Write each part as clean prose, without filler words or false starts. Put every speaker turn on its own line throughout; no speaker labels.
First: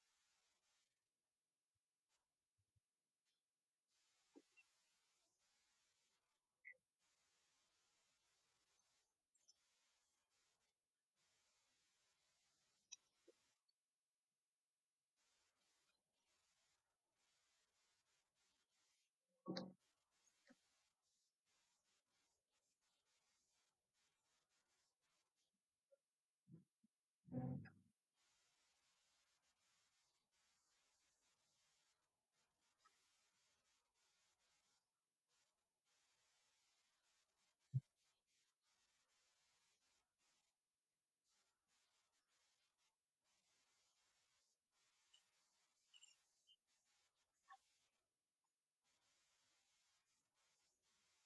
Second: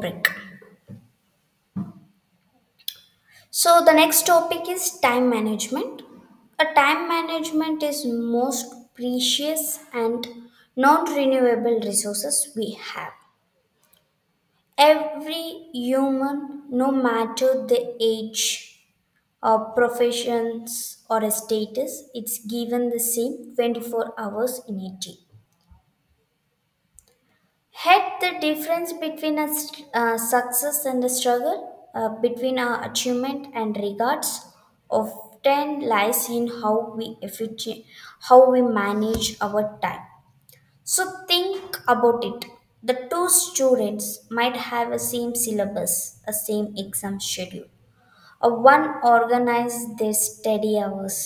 Break. So the next topic is time management. A time management is most precious and non-renewable resources we have. Every human, no matter the age or professions or status, it's given the same 24 hours in a day. Had the difference between a success and a struggle, between our achievement and regards, often lies in how we manage our time. So think about it. The two students might have a same syllabus, a same exam schedule. A one organizes their study hours,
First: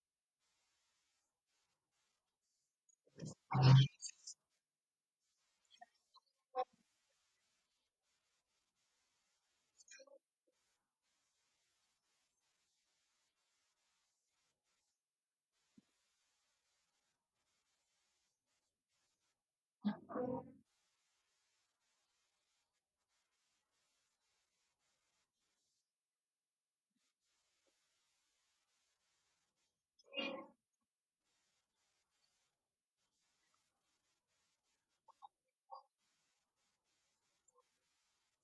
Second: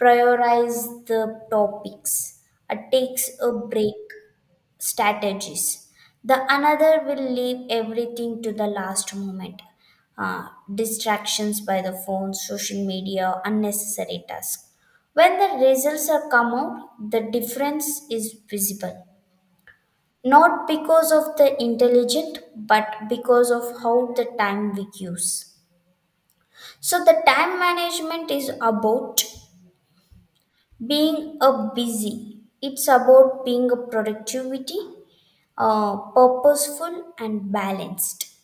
prioritize the topics, takes a break strategies. The another will leave everything to the last moment. Uh, Distractions by the phone, social media, unnecessary tasks. When the results are come out, the difference is visible. Not because of the intelligent, but because of how the time we use. So the time management is about being a busy. It's about being a productivity purposeful and balanced.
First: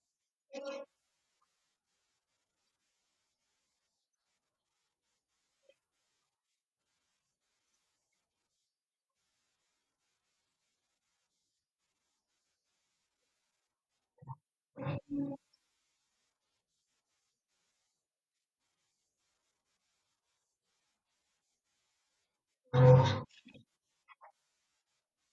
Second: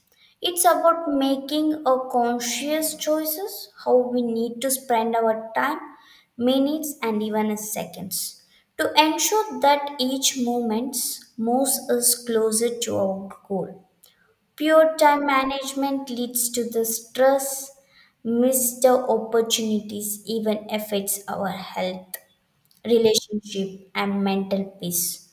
It's about making a conscious choices how we need to spend our time, minutes and even seconds to ensure that each moment moves us closer to our goal. Pure time management leads to the stress, missed opportunities, even affects our health relationship, and mental peace.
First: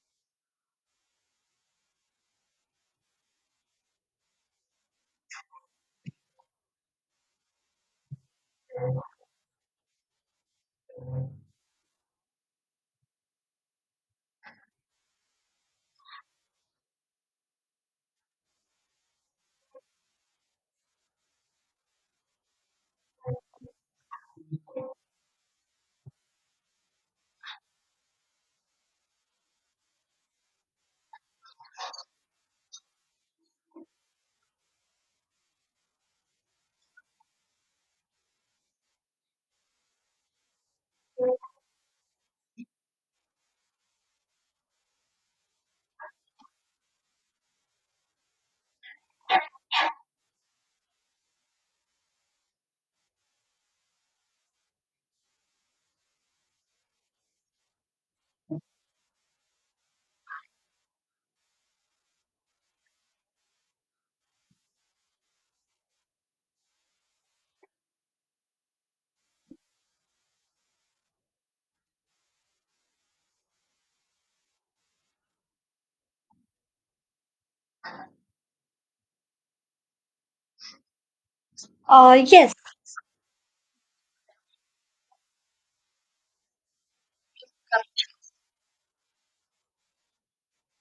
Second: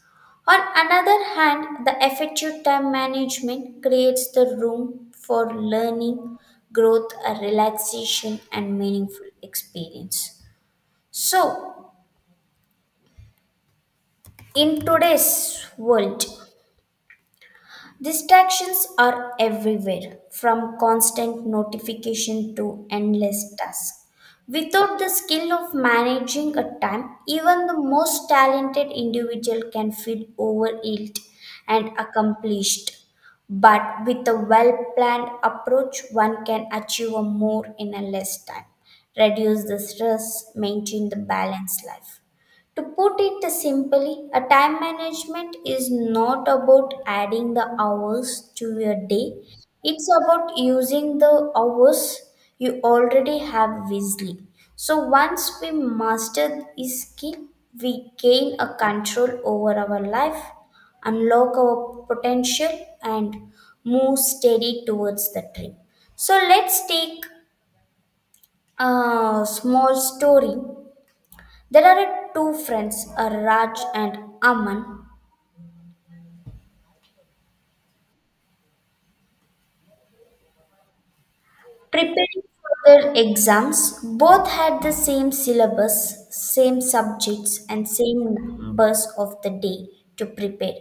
On another hand, the effective time management creates the room for learning, growth, a relaxation, and meaningful experience. So, in today's world, distractions are everywhere, from constant notification to endless tasks. Without the skill of managing a time, even the most talented individual can feel overwhelmed and accomplished. But with a well planned approach, one can achieve a more in a less time, reduce the stress, maintain the balanced life. To put it simply, a time management is not about adding the hours to your day. It's about using the hours you already have wisely. So once we master this skill, we gain a control over our life, unlock our potential and move steady towards the dream. So let's take a small story. There are two friends, Raj and Aman,
Uh,
preparing
yes,
for their exams. Both had the same syllabus, same subjects, and same numbers of the day to prepare.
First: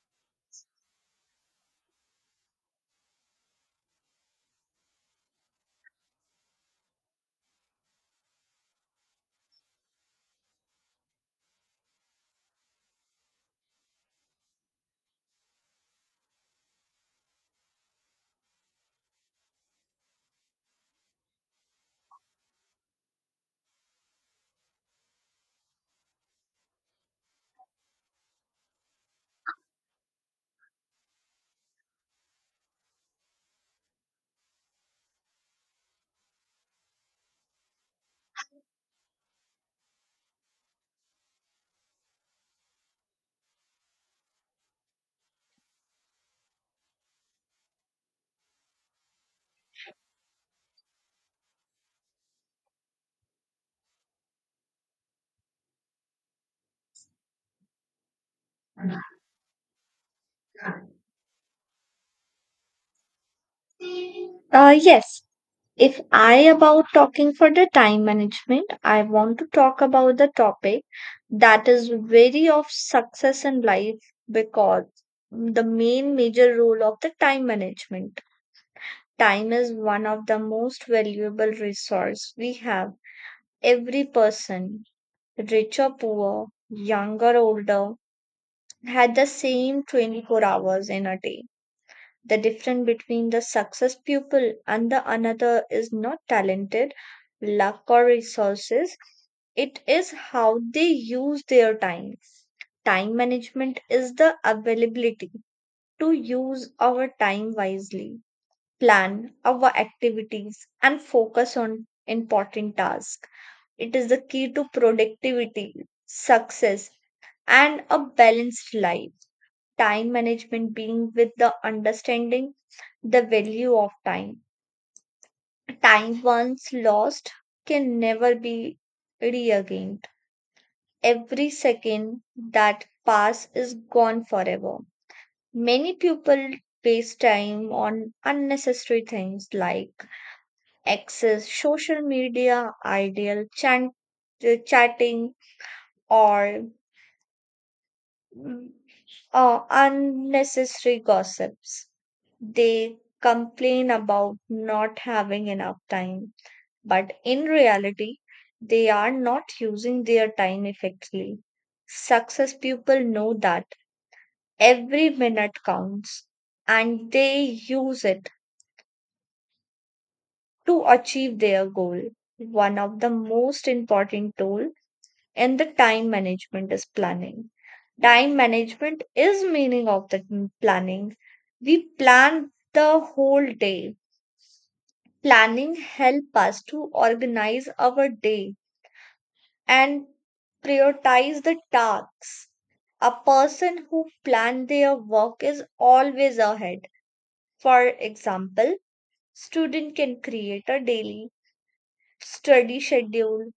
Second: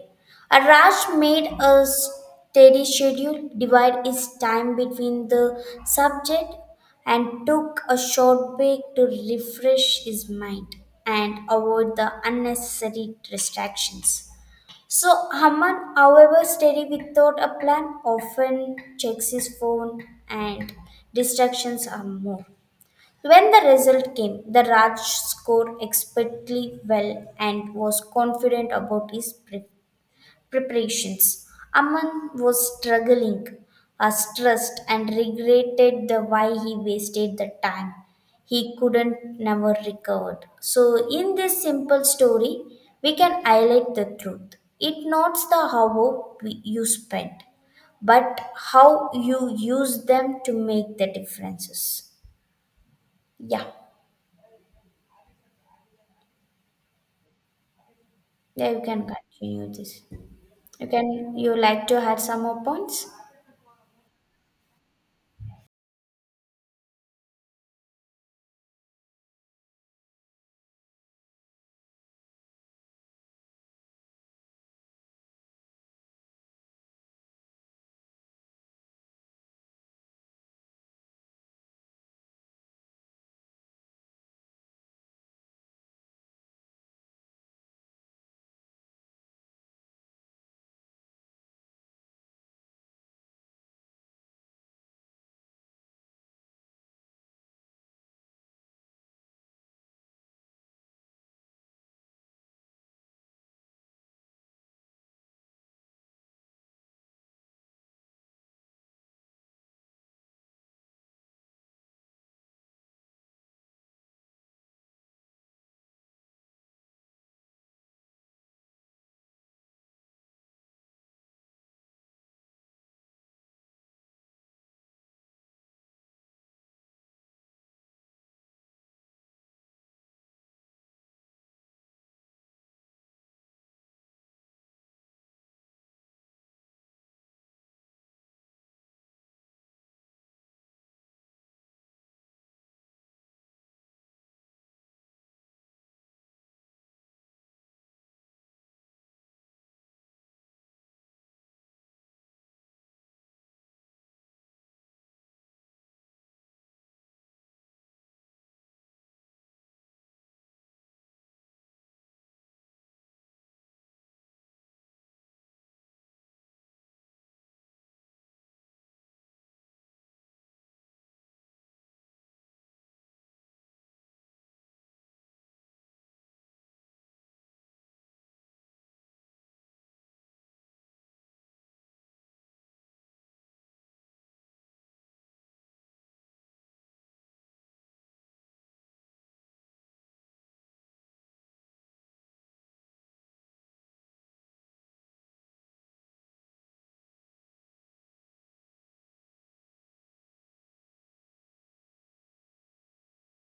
Raj made a steady schedule, divided his time between the subject, and took a short break to refresh his mind and avoid the unnecessary distractions. So Haman, however steady without a plan, often checks his phone and distractions are more. When the result came, the Raj scored expertly well and was confident about his preparations. Aman was struggling, stressed, and regretted the why he wasted the time. He couldn't never recovered. So in this simple story, we can highlight the truth. It not the how you spent, but how you use them to make the differences. Yeah, yeah, you can continue this. You can, you like to add some more points?
uh, yes. If I about talking for the time management, I want to talk about the topic that is very of success in life because the main major role of the time management. Time is one of the most valuable resource we have. Every person, rich or poor, young or older, had the same 24 hours in a day. The difference between the success pupil and the another is not talented, luck, or resources. It is how they use their time. Time management is the availability to use our time wisely, plan our activities, and focus on important tasks. It is the key to productivity, success, and a balanced life. Time management being with the understanding the value of time. Time once lost can never be regained. Every second that pass is gone forever. Many people waste time on unnecessary things like access social media, chatting, or mm, unnecessary gossips. They complain about not having enough time, but in reality, they are not using their time effectively. Success people know that every minute counts and they use it to achieve their goal. One of the most important tool and the time management is planning. Time management is meaning of planning. We plan the whole day. Planning help us to organize our day and prioritize the tasks. A person who plan their work is always ahead. For example, student can create a daily study schedule,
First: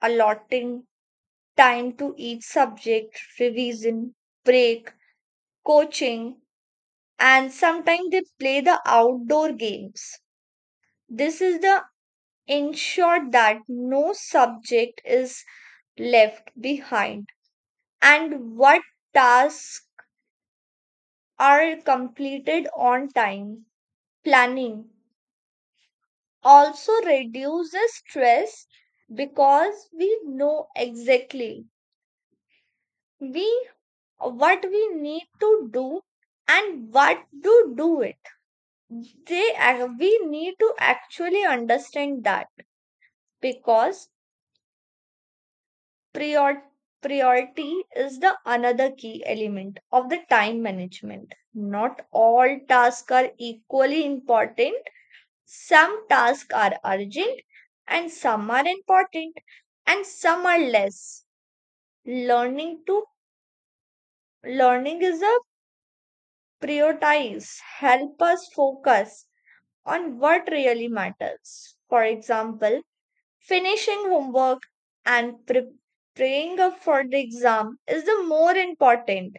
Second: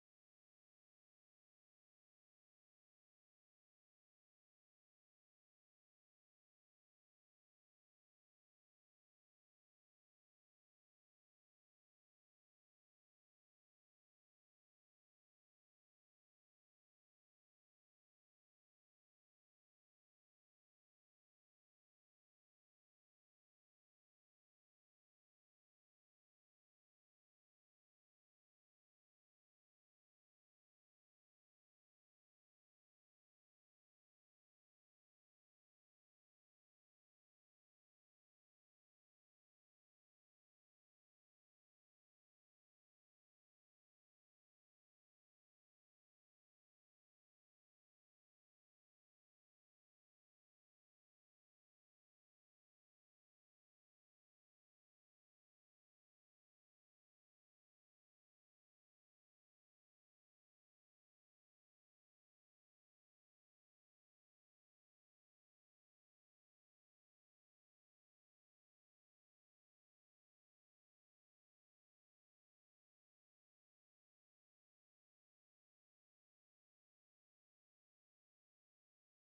allotting time to each subject, revision, break, coaching, and sometimes they play the outdoor games. This is the ensure that no subject is left behind and what tasks are completed on time. Planning also reduces stress because we know exactly we what we need to do and what to do it. We need to actually understand that because prior- priority is the another key element of the time management. Not all tasks are equally important. Some tasks are urgent and some are important and some are less. Learning to learning is a prioritize, help us focus on what really matters. For example, finishing homework and preparing up for the exam is the more important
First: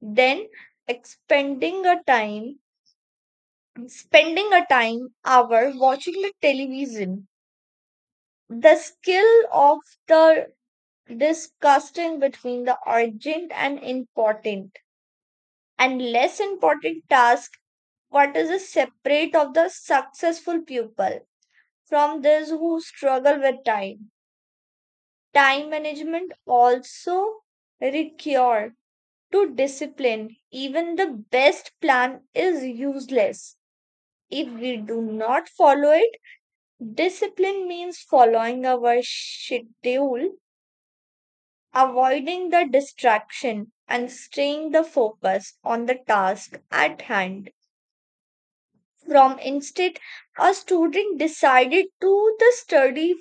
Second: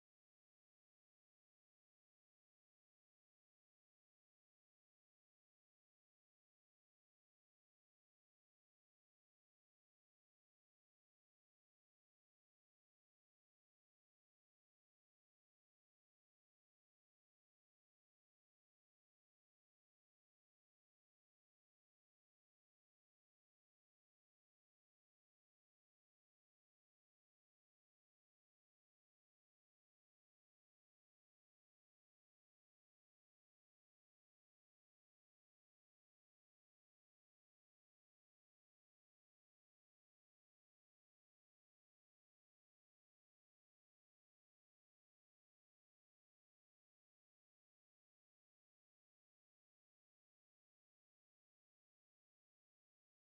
than expending a time, spending a time hour watching the television. The skill of the disgusting between the urgent and important and less important task, what is the separate of the successful pupil from those who struggle with time. Time management also require to discipline. Even the best plan is useless if we do not follow it. Discipline means following our schedule, avoiding the distraction, and staying the focus on the task at hand. From instead, a student decided to the study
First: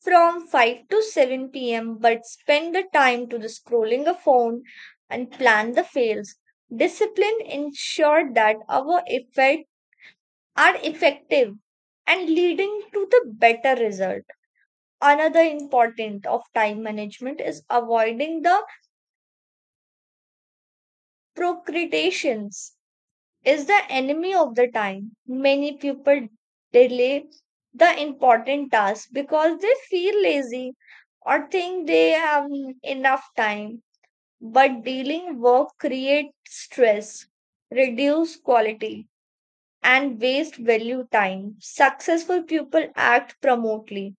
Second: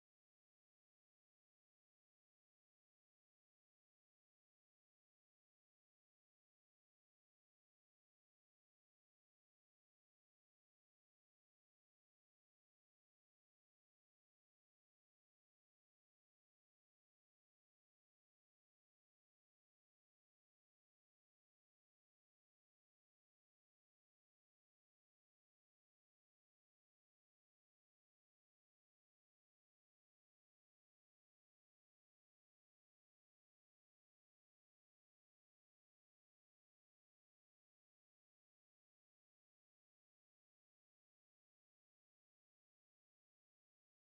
from 5 to 7 p.m. but spend the time to the scrolling a phone and plan the fails. Discipline ensure that our effect are effective and leading to the better result. Another important of time management is avoiding the procrastinations, is the enemy of the time. Many people delay the important task because they feel lazy or think they have enough time, but dealing work creates stress, reduce quality, and waste value time. Successful people act promptly.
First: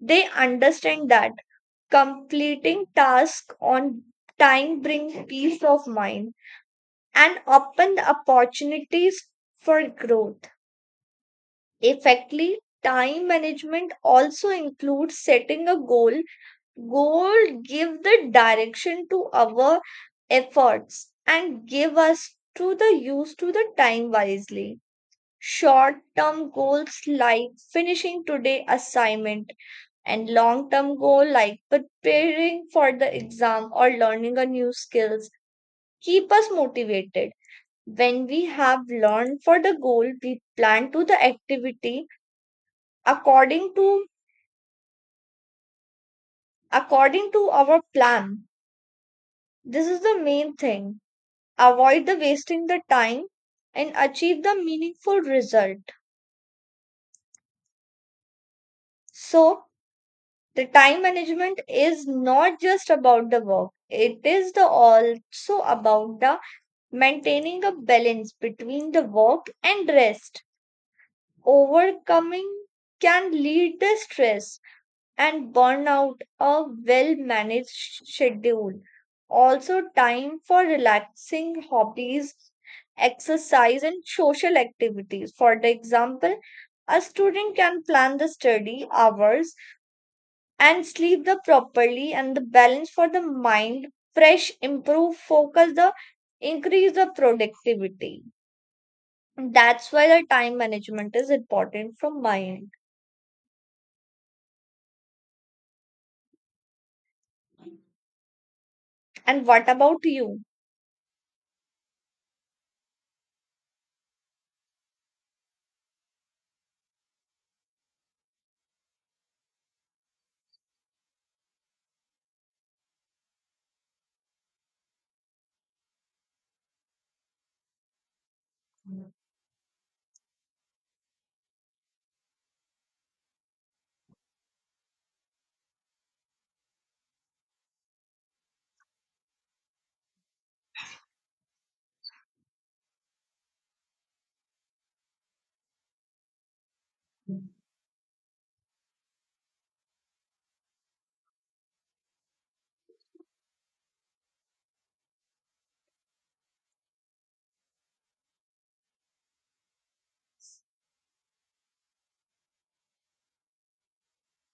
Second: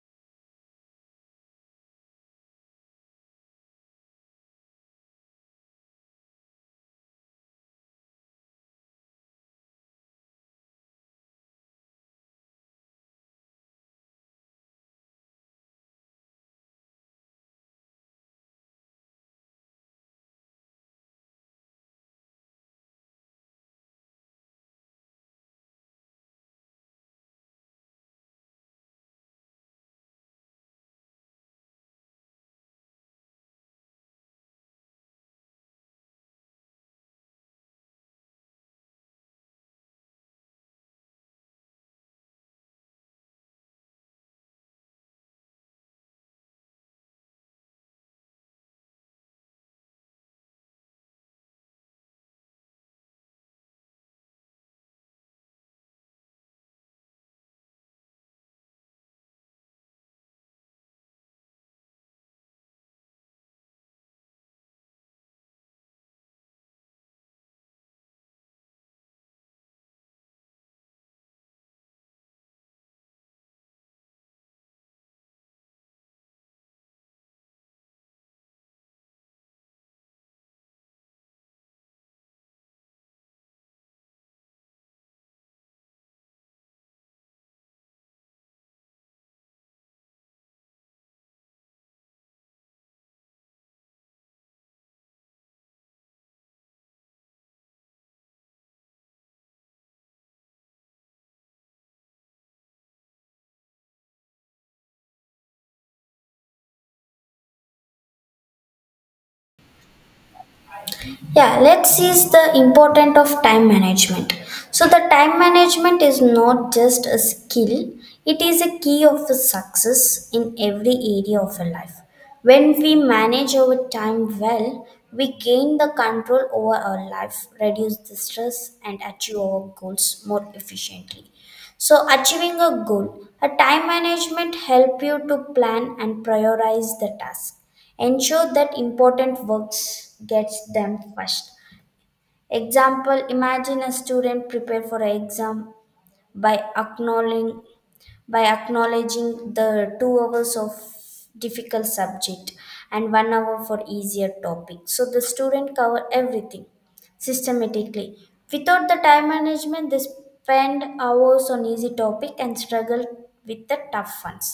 They understand that completing tasks on time brings peace of mind and open the opportunities for growth. Effectively, time management also includes setting a goal. Goal give the direction to our efforts and give us to the use to the time wisely. Short term goals like finishing today assignment and long term goal like preparing for the exam or learning a new skills keep us motivated. When we have learned for the goal, we plan to the activity according to according to our plan. This is the main thing, avoid the wasting the time and achieve the meaningful result. So the time management is not just about the work, it is the also about the maintaining a balance between the work and rest. Overcoming can lead the stress and burn out a well managed schedule. Also, time for relaxing hobbies, exercise, and social activities. For the example, a student can plan the study hours and sleep the properly and the balance for the mind, fresh, improve, focus the increase the productivity. That's why the time management is important from my end. And what about you?
Yeah, let's see is the important of time management. So the time management is not just a skill, it is a key of a success in every area of a life. When we manage our time well, we gain the control over our life, reduce the stress and achieve our goals more efficiently. So achieving a goal, a time management help you to plan and prioritize the task. Ensure that important works gets them first. Example, imagine a student prepare for an exam by acknowledging by acknowledging the 2 hours of difficult subject and 1 hour for easier topic so the student cover everything systematically without the time management they spend hours on easy topic and struggle with the tough ones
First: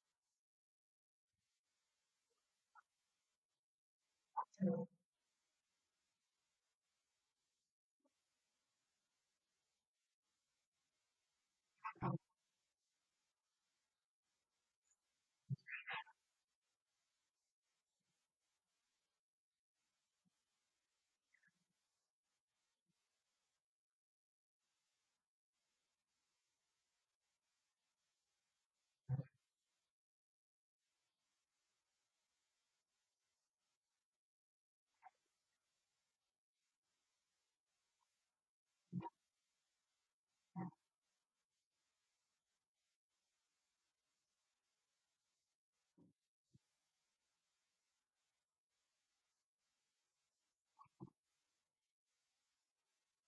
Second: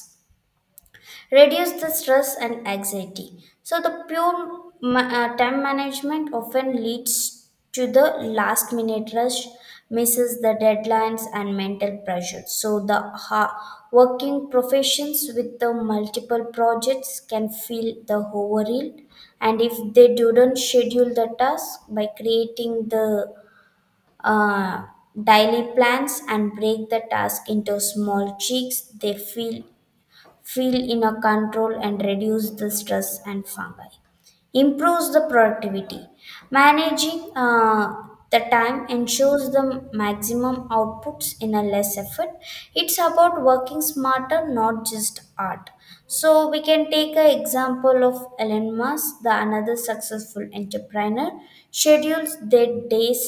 reduce the stress and anxiety. So, the pure time management often leads to the last minute rush, misses the deadlines, and mental pressure. So, the working professions with the multiple projects can feel the overwhelmed, and if they don't schedule the task by creating the uh, daily plans and break the task into small cheeks, they feel inner control and reduce the stress and fungi improves the productivity managing the time ensures the maximum outputs in a less effort it's about working smarter not just art. So we can take an example of Elon Musk, the another successful entrepreneur schedules their days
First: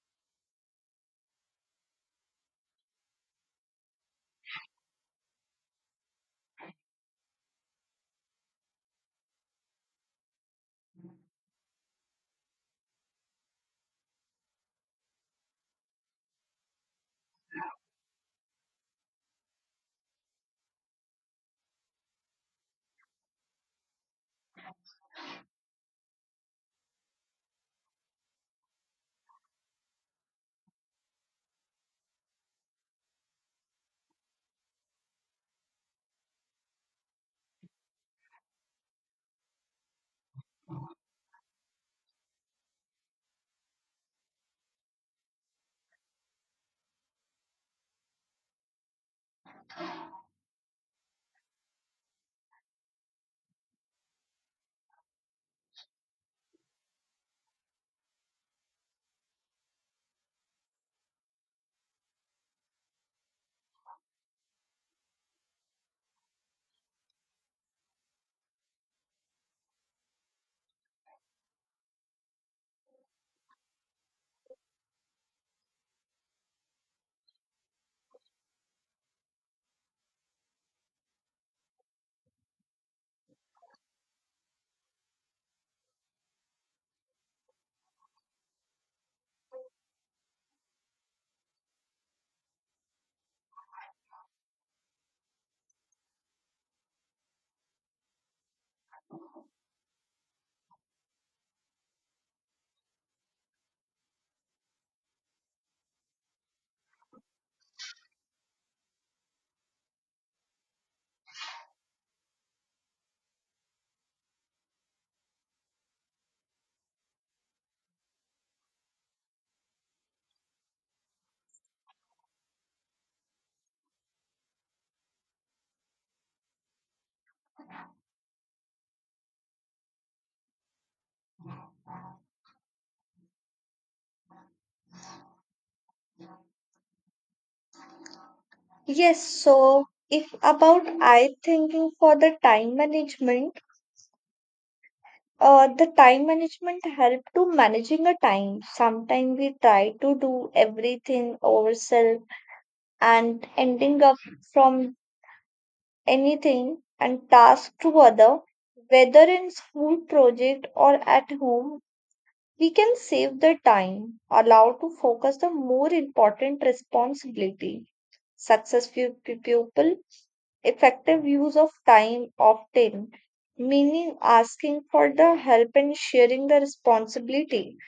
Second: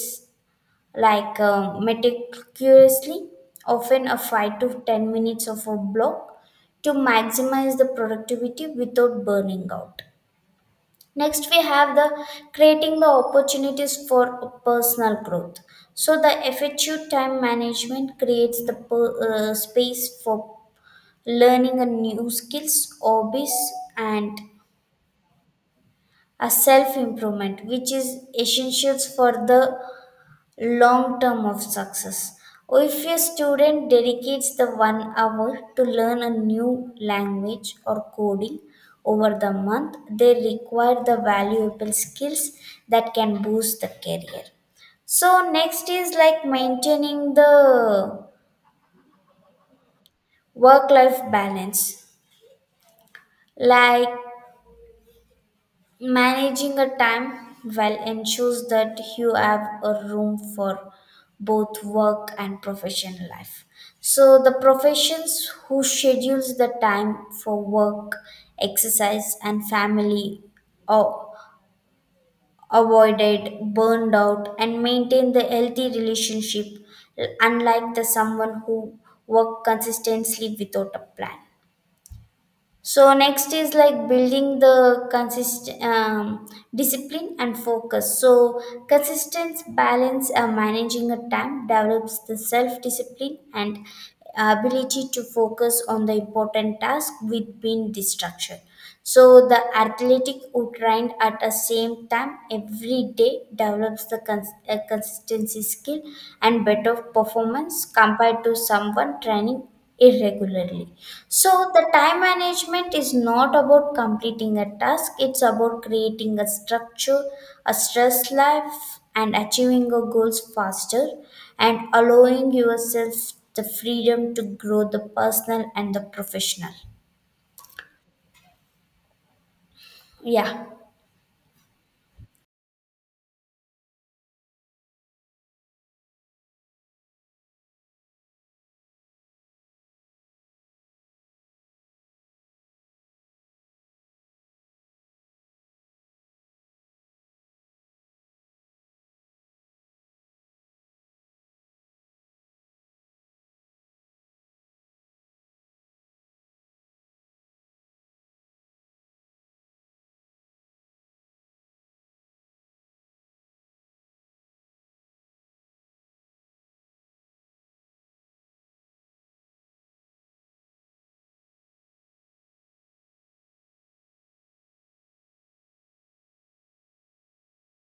like meticulously, often a 5 to 10 minutes of a block to maximize the productivity without burning out. Next, we have the creating the opportunities for personal growth. So, the effective time management creates the space for learning a new skills, hobbies, and a self improvement which is essentials for the long term of success if a student dedicates the 1 hour to learn a new language or coding over the month they require the valuable skills that can boost the career so next is like maintaining the work life balance like managing a time well ensures that you have a room for both work and professional life. So the professions who schedules the time for work, exercise and family or avoided burned out and maintain the healthy relationship unlike the someone who work consistently without a plan. So next is like building the consist discipline and focus. So consistent balance managing a time develops the self discipline and ability to focus on the important task within distraction. So the athletic who trained at the same time every day develops the consistency skill and better performance compared to someone training irregularly. So the time management is not about completing a task; it's about creating a structure, a stress life, and achieving your goals faster, and allowing yourself the freedom to grow the personal and the professional. Yeah.
Yes, so if about I thinking for the time management help to managing a time. Sometimes we try to do everything ourselves and ending up from anything and task to other, whether in school project or at home. We can save the time, allow to focus the more important responsibility. Successful pupil, effective use of time often, meaning asking for the help and sharing the responsibility.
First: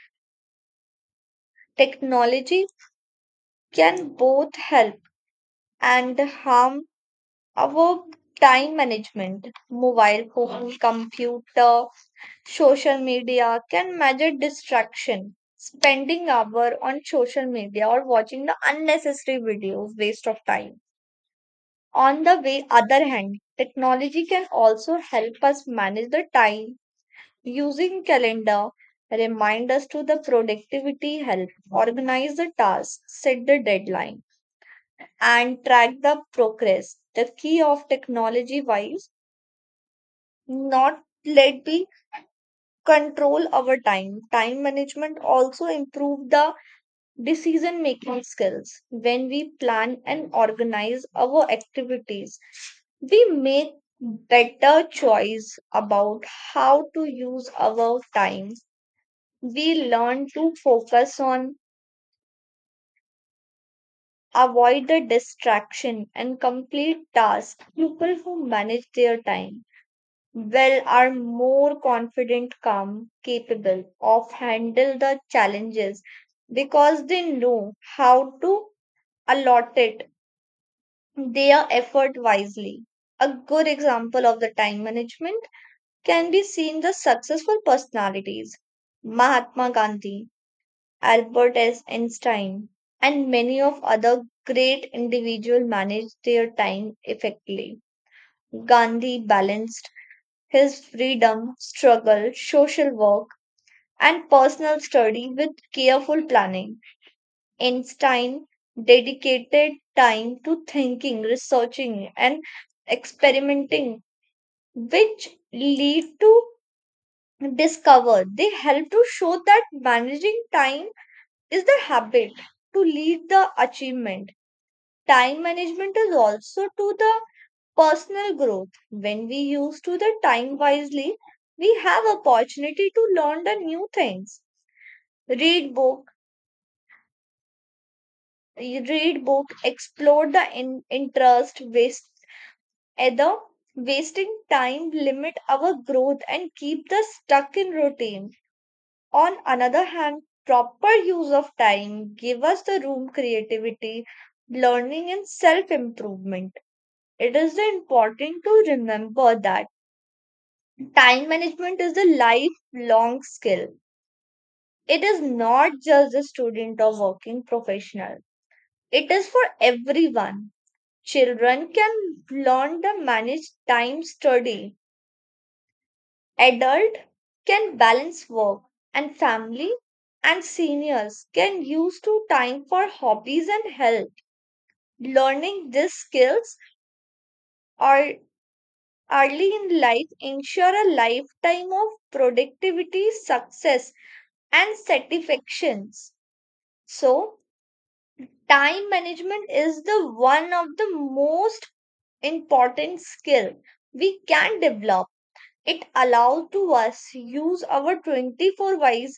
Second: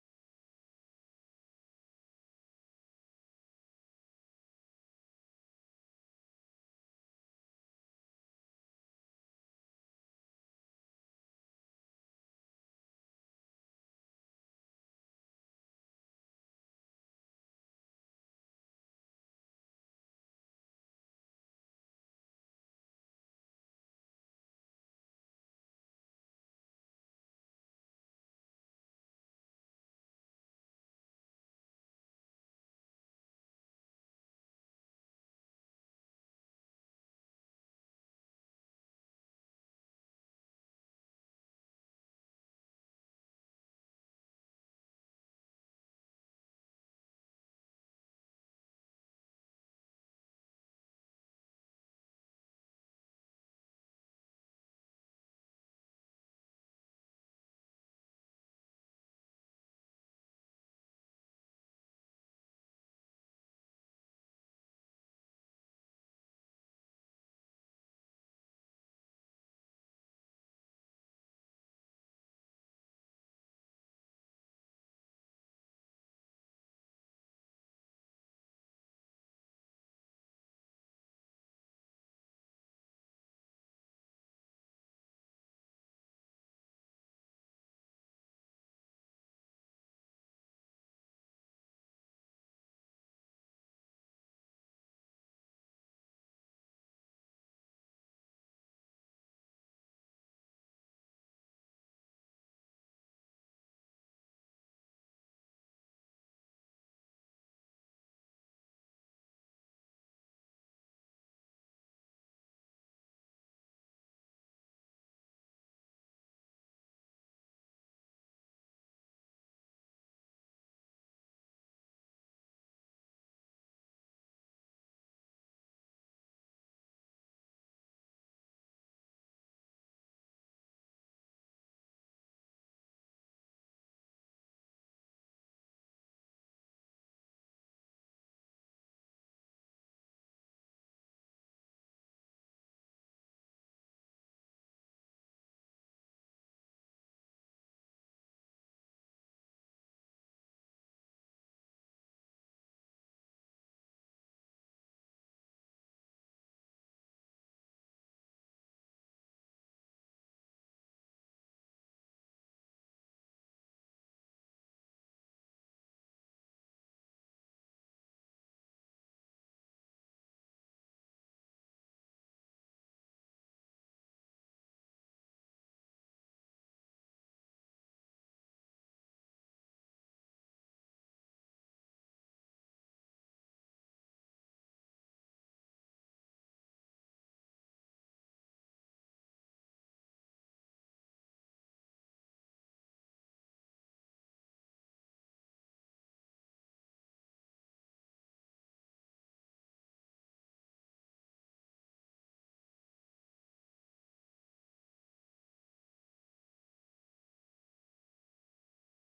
Technology can both help and harm our time management. Mobile phone, computer, social media can measure distraction. Spending hour on social media or watching the unnecessary videos waste of time. On the way, other hand, technology can also help us manage the time using calendar, remind us to the productivity help, organize the task, set the deadline, and track the progress. The key of technology wise, not let be control our time. Time management also improve the decision making skills. When we plan and organize our activities, we make better choice about how to use our time. We learn to focus on avoid the distraction and complete tasks. People who manage their time well are more confident, calm, capable of handle the challenges because they know how to allot it their effort wisely. A good example of the time management can be seen the successful personalities Mahatma Gandhi, Albert S. Einstein, and many of other great individuals manage their time effectively. Gandhi balanced his freedom, struggle, social work, and personal study with careful planning. Einstein dedicated time to thinking, researching, and experimenting, which lead to discover. They help to show that managing time is the habit to lead the achievement. Time management is also to the personal growth. When we use to the time wisely, we have opportunity to learn the new things, read book, explore the interest waste. Either wasting time limit our growth and keep the stuck in routine. On another hand, proper use of time give us the room creativity, learning and self improvement. It is important to remember that time management is a lifelong skill. It is not just a student or working professional. It is for everyone. Children can learn to manage time study. Adult can balance work and family, and seniors can use to time for hobbies and health. Learning these skills are early in life ensure a lifetime of productivity, success and satisfactions. So, time management is the one of the most important skill we can develop. It allows to us use our 24 wise,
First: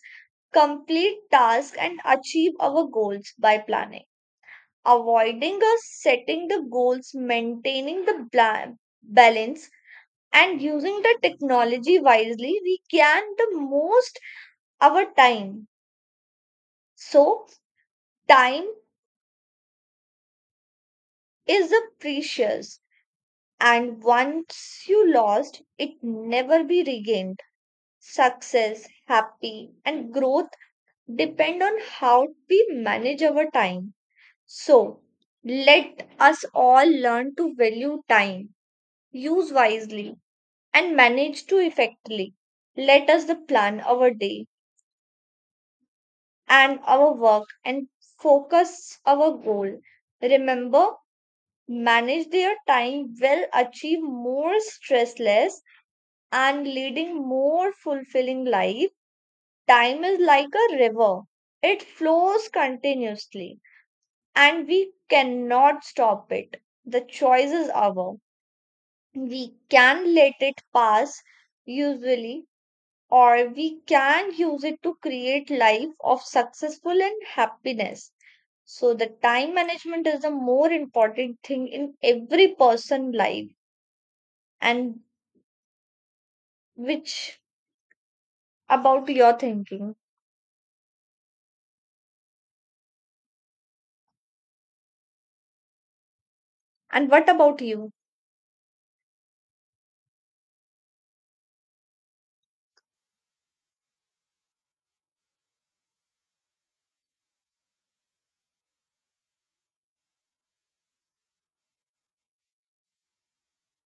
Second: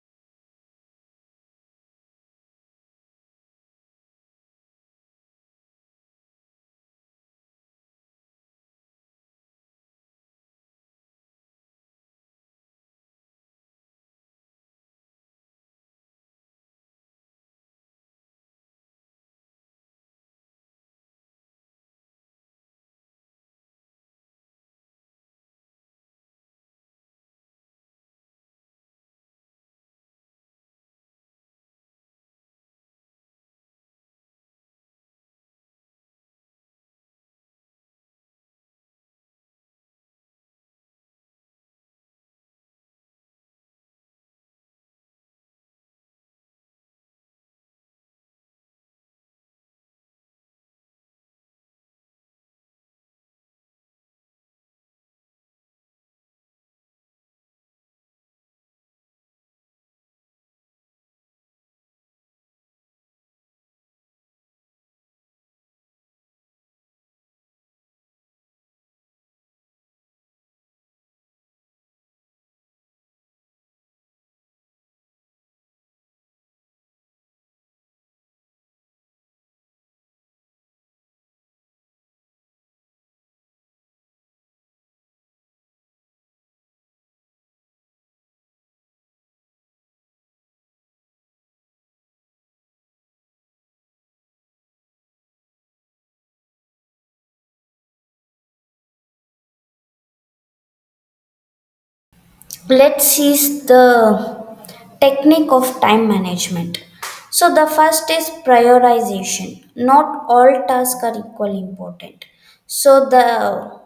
complete tasks and achieve our goals by planning, avoiding us setting the goals, maintaining the balance and using the technology wisely we can the most our time. So time is a precious. And once you lost, it never be regained. Success, happy, and growth depend on how we manage our time. So, let us all learn to value time, use wisely, and manage to effectively. Let us the plan our day and our work and focus our goal. Remember, manage their time well, achieve more stressless and leading more fulfilling life. Time is like a river, it flows continuously, and we cannot stop it. The choice is ours. We can let it pass, usually, or we can use it to create life of successful and happiness. So the time management is the more important thing in every person life and which about your thinking and what about you?
Let's see the technique of time management. So, the first is prioritization. Not all tasks are equally important. So, the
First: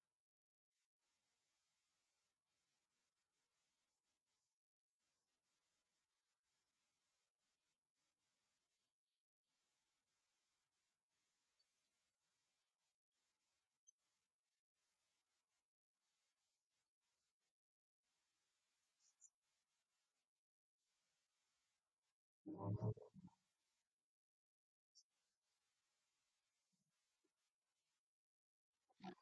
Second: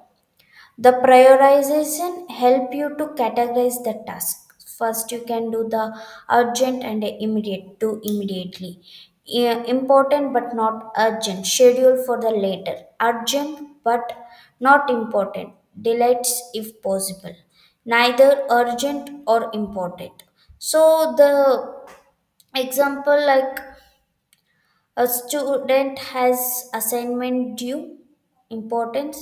prioritization help you to categorize the task first you can do the urgent and immediate do immediately important but not urgent schedule for the later urgent but not important delays if possible neither urgent or important so the example like a student has assignment due importance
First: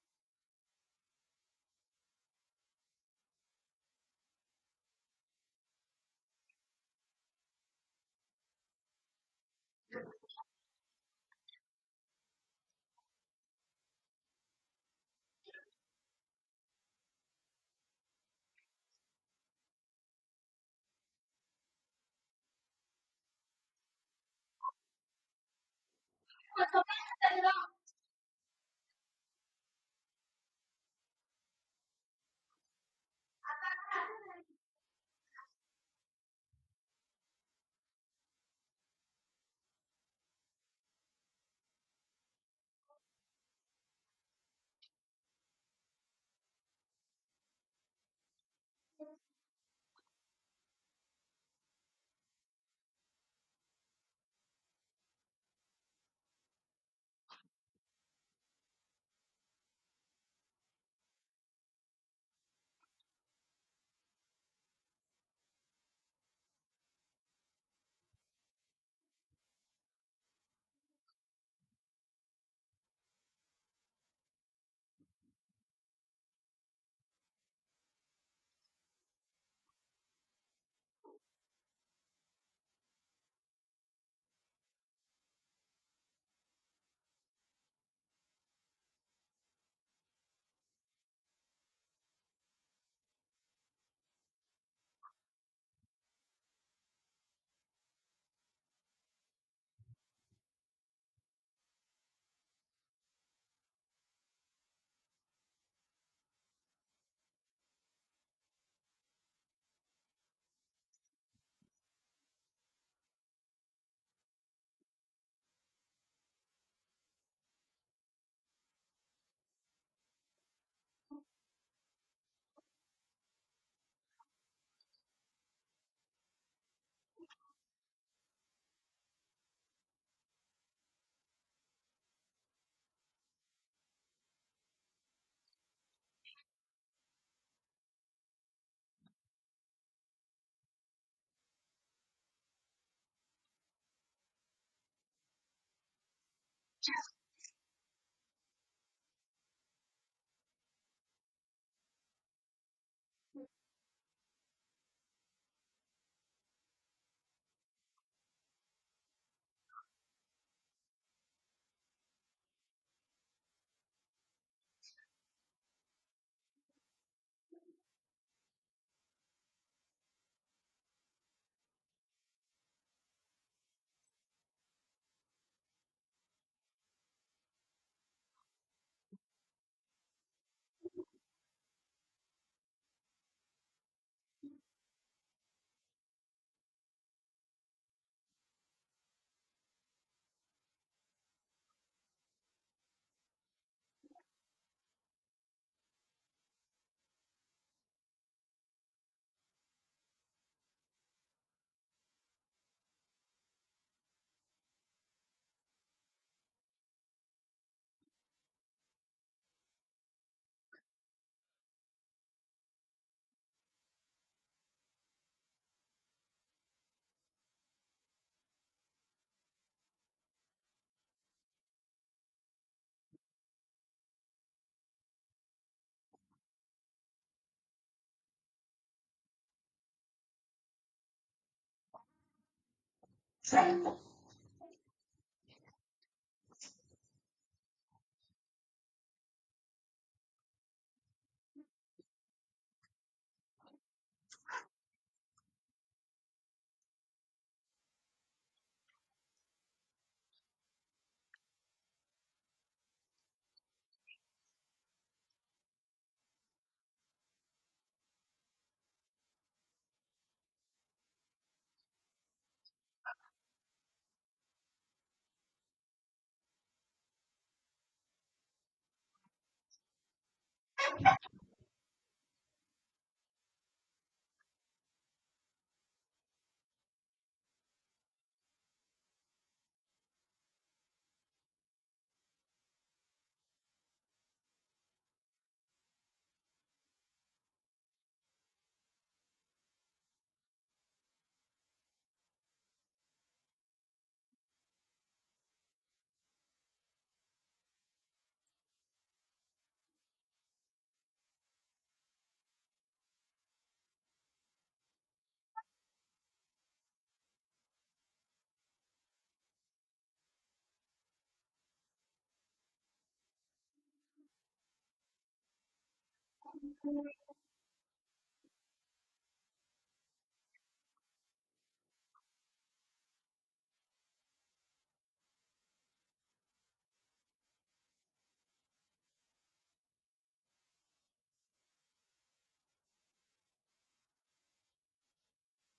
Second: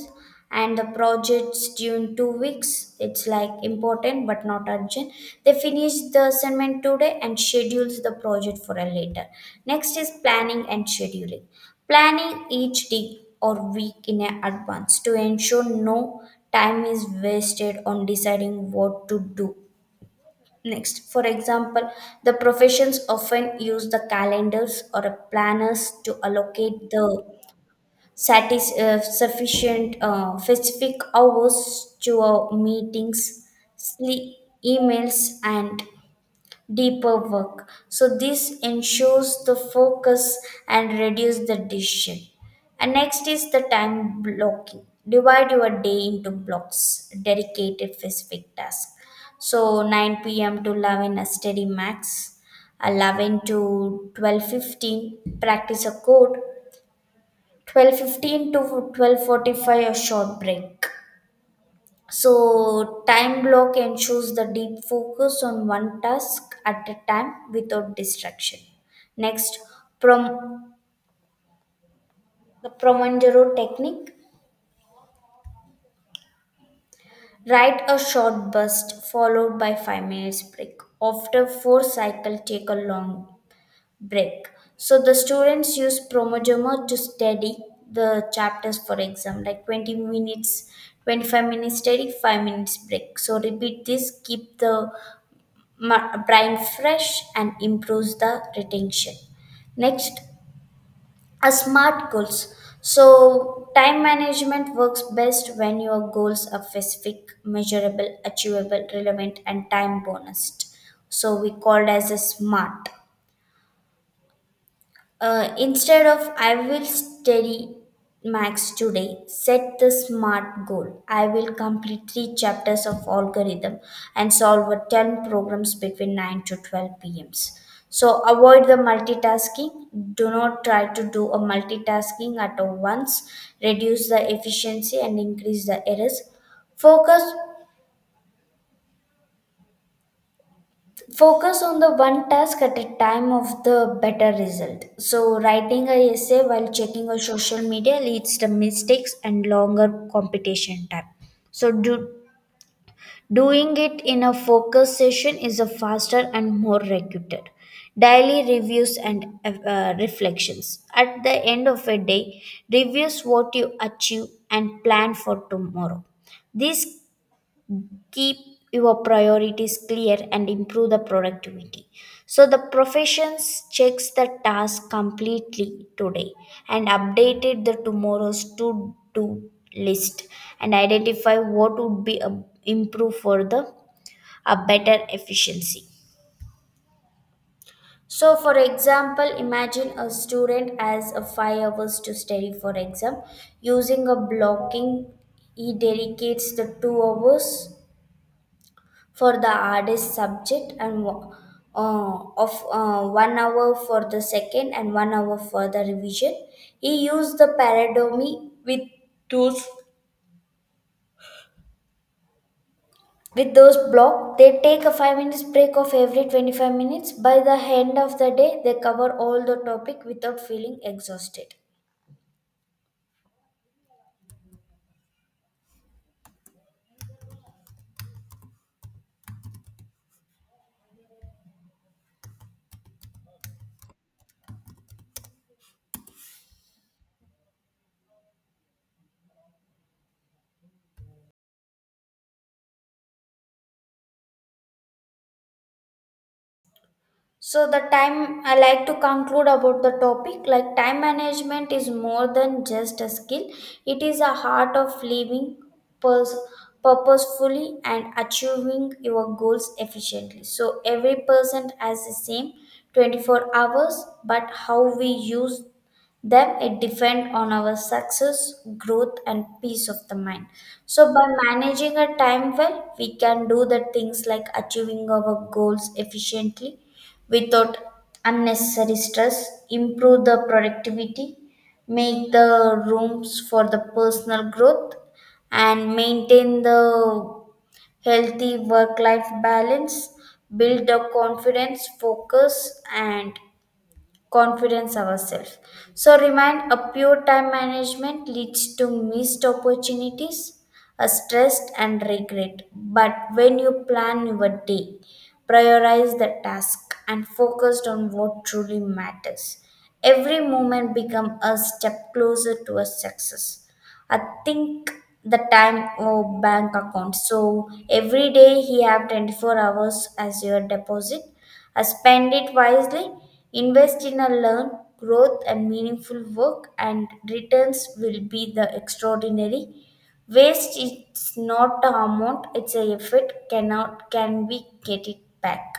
and the project's due in 2 weeks. It's like important but not urgent. They finish the assignment today and schedules the project for a later. Next is planning and scheduling. Planning each day or week in advance to ensure no time is wasted on deciding what to do. Next, for example, the professions often use the calendars or a planners to allocate the satis- sufficient specific hours to our meetings, sleep, emails, and deeper work. So this ensures the focus and reduce the decision. And next is the time blocking. Divide your day into blocks, dedicated specific task. So 9 p.m. to 11 a steady max, 11 to 12:15 practice a code, 12:15 to 12:45 a short break so, time block ensures the deep focus on one task at a time without distraction. Next, prom- the Promangero technique. Write a short burst followed by 5 minutes break. After 4 cycle, take a long break. So, the students use Promangero to study the chapters for exam, like 20 minutes, 25 minutes study, 5 minutes break. So, repeat this, keep the brain fresh and improves the retention next a smart goals so time management works best when your goals are specific measurable achievable relevant and time bonused so we called as a smart instead of I will study max today, set the smart goal. I will complete three chapters of algorithm and solve a 10 programs between 9 to 12 p.m.s. So avoid the multitasking. Do not try to do a multitasking at once. Reduce the efficiency and increase the errors. Focus focus on the one task at a time of the better result so writing a essay while checking a social media leads to mistakes and longer competition time so doing it in a focus session is a faster and more regular daily reviews and reflections at the end of a day reviews what you achieve and plan for tomorrow this keep your priorities clear and improve the productivity so the professions checks the task completely today and updated the tomorrow's to do list and identify what would be improved for the a better efficiency so, for example, imagine a student has a 5 hours to study for exam. Using a blocking, he dedicates the 2 hours for the hardest subject and wo- of 1 hour for the second and 1 hour for the revision. He used the paradigm with those with those blocks. They take a 5 minutes break of every 25 minutes. By the end of the day, they cover all the topic without feeling exhausted. So the time I like to conclude about the topic like time management is more than just a skill it is a heart of living pers- purposefully and achieving your goals efficiently so every person has the same 24 hours but how we use them it depend on our success growth and peace of the mind so by managing our time well we can do the things like achieving our goals efficiently without unnecessary stress improve the productivity make the rooms for the personal growth and maintain the healthy work life balance build the confidence focus and confidence ourselves. So remind a pure time management leads to missed opportunities, a stress and regret. But when you plan your day, prioritize the task and focused on what truly matters. Every moment become a step closer to a success. I think the time or bank account. So every day he have 24 hours as your deposit I spend it wisely, invest in a learn, growth, and meaningful work, and returns will be the extraordinary. Waste is not a amount, it's a effort, cannot can we get it back.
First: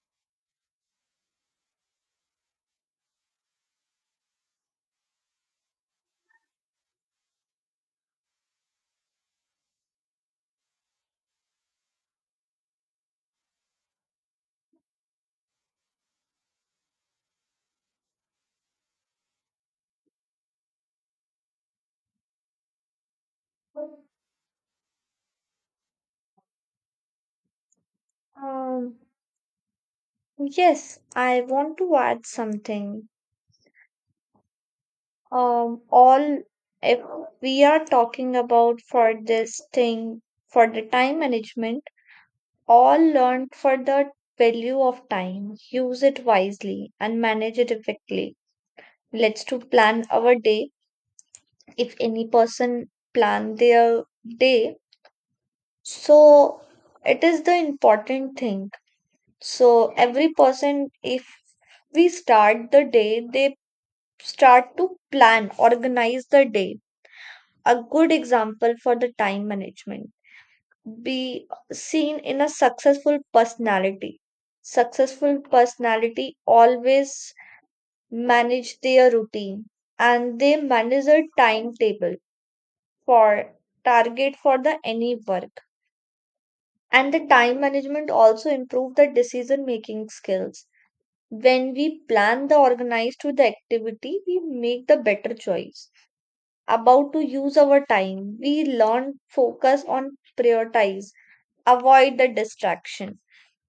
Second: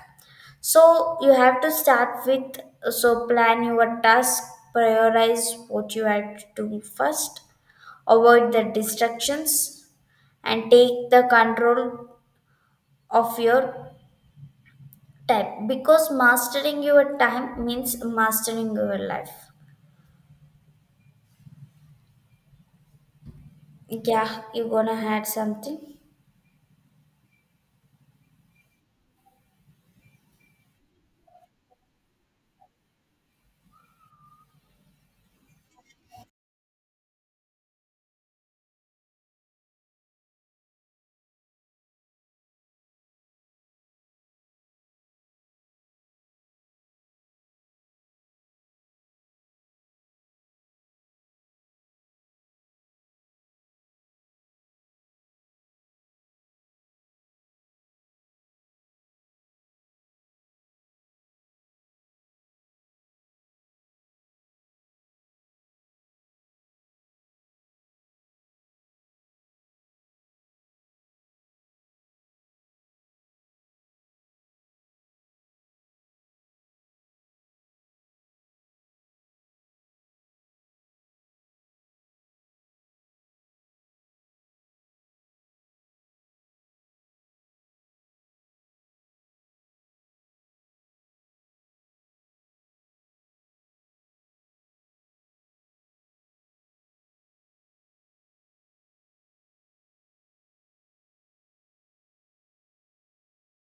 So you have to start with so plan your task, prioritize what you have to do first, avoid the distractions, and take the control of your time because mastering your time means mastering your life. Yeah, you gonna add something?
Um, yes, I want to add something. All If we are talking about for this thing for the time management, all learned for the value of time. Use it wisely and manage it effectively. Let's to plan our day. If any person plan their day, so it is the important thing. So every person, if we start the day, they start to plan, organize the day. A good example for the time management. Be seen in a successful personality. Successful personality always manage their routine and they manage a timetable for target for the any work. And the time management also improve the decision making skills. When we plan the organized to the activity, we make the better choice about to use our time. We learn focus on prioritize, avoid the distraction.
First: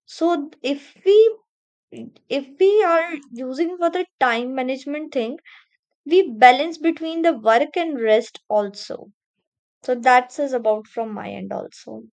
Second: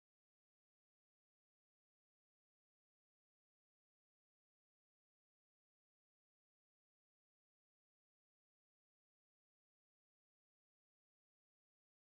So if we are using for the time management thing, we balance between the work and rest also. So that's is about from my end also.